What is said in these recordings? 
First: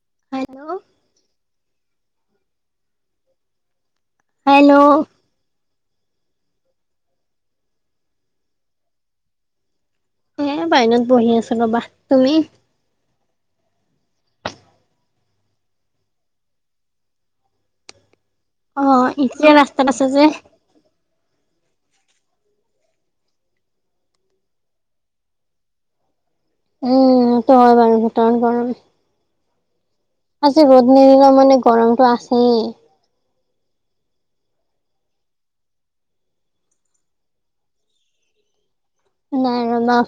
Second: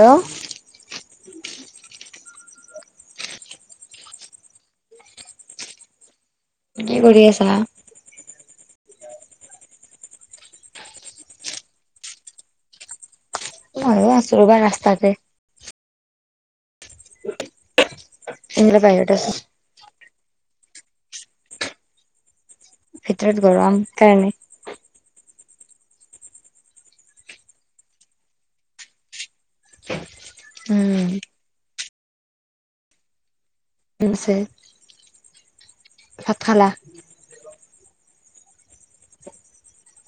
Hello hello hello কি কৰি আছা? এঁ বাহিৰত বহি আছো ৰ'বা, তুমি? এ আছো ৰবা ৰাস্তাতে। এনে অ বাহিৰত আছো ইতিয়া ৰাস্তাত আছে যে। ভিতৰত গৰম কাৰণে। উম টো হয় বাৰু ভিতৰত গৰম। আজি ৰ'দ উম নিদিলেও মানে গৰমটো আছেই। [inaudible] ভাত খালা। নাই ৰবা।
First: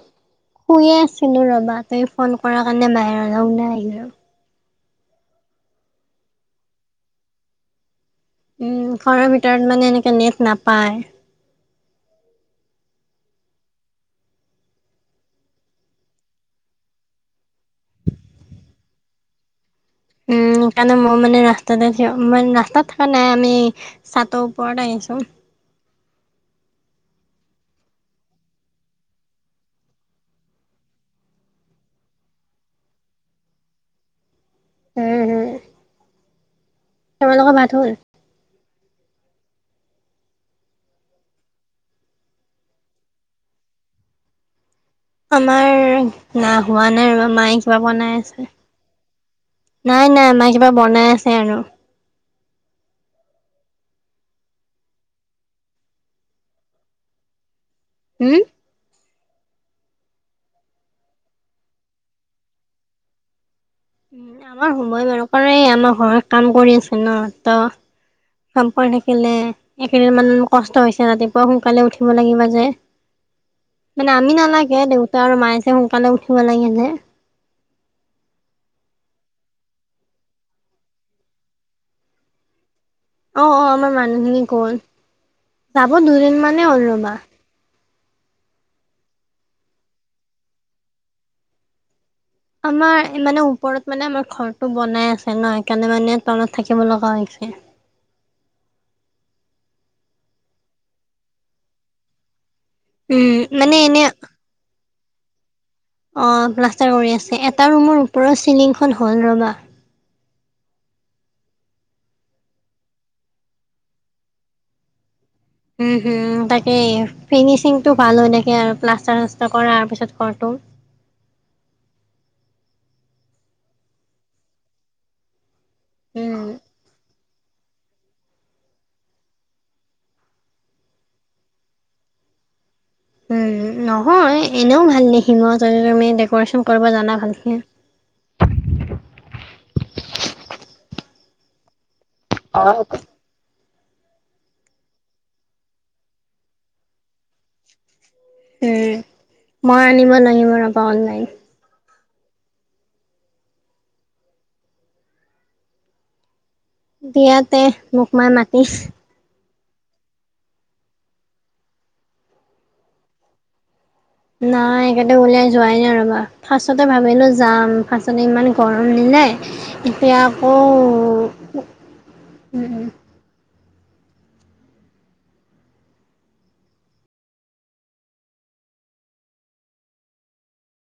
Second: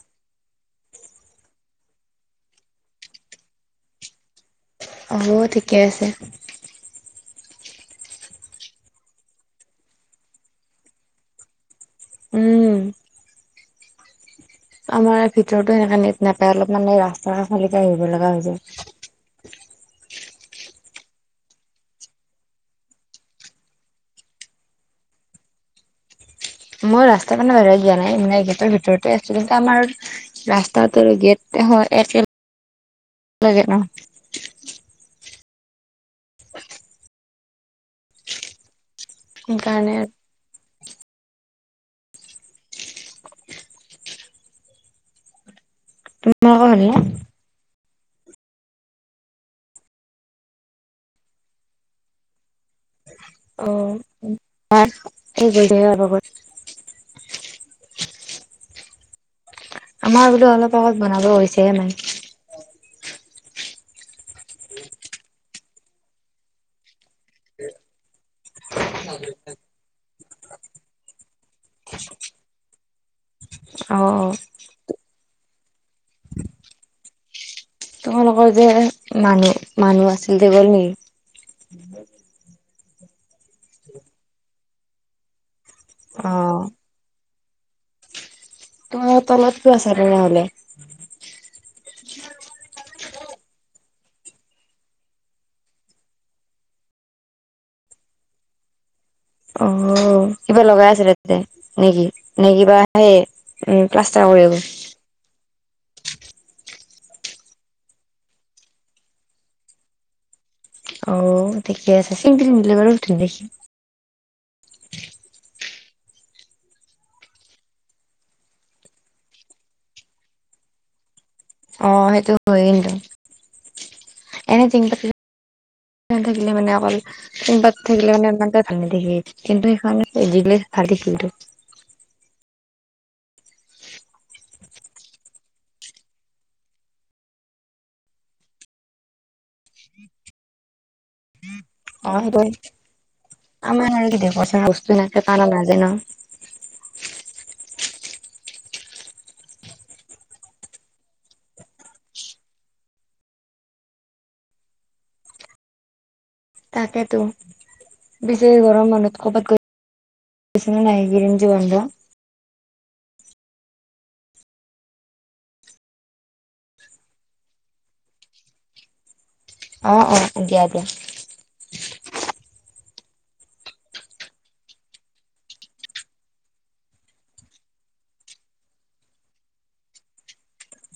শুইয়ে আছিলোঁ ৰ'বা তুমি ফোন কৰা কাৰণে বাহিৰলৈ ওলাই আহিলো। অ মো ঠিকে আছে। উম ঘৰৰ ভিতৰত মানে এনেকে নেট নাপায়। উম। আমাৰ ভিতৰতো সেনেকাে নেট নাপায় অলপ মানে ৰাস্তা কাষৰলৈকে আহিব লগা হৈ যায়। উম সেইকাৰণে মোৰ মানে ৰাস্তা ম ৰাস্তাত থকা নাই আমি সাতৰ ওপৰত আহিছো। মই ৰাস্তা কাৰানে বোই দিয়া নাই ম গেটৰ ভিতৰতে আছিলো ত আমাৰ। ৰাস্তাটো গেট হয় এক লাগে ন। উম হুম তোমালোকৰ ভাত হ'ল। সেই কাৰণে আৰু। আমাৰ না তোমালোকৰ হ'ল হোৱা নে নাই আৰু মায়। কিবা বনাই আছে নাই নাই মায় কিবা বনাই আছে আৰু। অ [unintelligible] হম। আমাৰ বোলো অলপ আগত বনাব গৈছেহে মায়। আমাৰ সময় মানু কৰে আমাৰ ঘৰত কাম কৰি আছে নহ ত। কাম কৰি থাকিলে একেইদিনমান কষ্ট হৈছে ৰাতিপুৱা সোনকালে উঠিব লাগিব যে। অ মানে অ আমি নালাগে দেউতা আৰু মায়ে যে সোনকালে উঠিব লাগে যে। তোমালোকৰ যে মানুহ মানুহ আছিল যে গল নেকি। অ অ আমাৰ মানুহখিনি গল যাব দুদিন অ', মানেই হ'ল ৰবা। টোমো তলত কি আছা তেনেহ'লে। আমাৰ মানে ওপৰত মানে আমাৰ ঘৰটো বনাই আছে ন সেইকাৰণে মানে টাউনত থাকিব লগা হৈছে অ কিবা লগাই আছিলে তাতে নেকি নে কিবা। হে উম মানে উম এনে প্লাছতাৰ [inaudible] অ প্লাষ্টাৰ কৰি আছে এটা ৰুমৰ ওপৰৰ চিলিংখন হল ৰবা। অ ঠিকে আছে [inaudible] বাৰু ধুন দেখি উম উম তাকে ফিনিচিং টো ভাল হয় থাকে আৰু প্লাষ্টাৰ চাষ্টাৰ কৰাৰ পিছত ঘৰটো। অ সেইটো হয় এনে তি। না উম। থাকিলে মানে অকল। কোনবাত থাকিলে মানে ইমান ভাল নেদখি কিন্তু সেইকাৰণে জিগিলে ভাল [inaudible] খিলটো। উম নহয় এনেও ভাল তাতে তুমি ডেক'ৰেশ্যন কৰিব জানা ভালকে। অ [inaudible] আমাৰ আৰু কি দেবৰ চা বস্তু নাছে পাৰা নাজে ন। উম মই আনিব লাগিব ৰ'বা অনলাইন। তাকেতো বিয়াতে মোক মাই বেছি মাতিছ গৰম [inaudible] [unintelligible] নাই কটো ওলিয়া যোৱাই নাই ৰবা। ফাৰ্ষ্টতে ভাবিলো যাম ফাৰ্ষ্টতে ইমান গৰম নিলে। অ', এতিয়া অ', দিয়া দিয়া। আকৌ উম উম।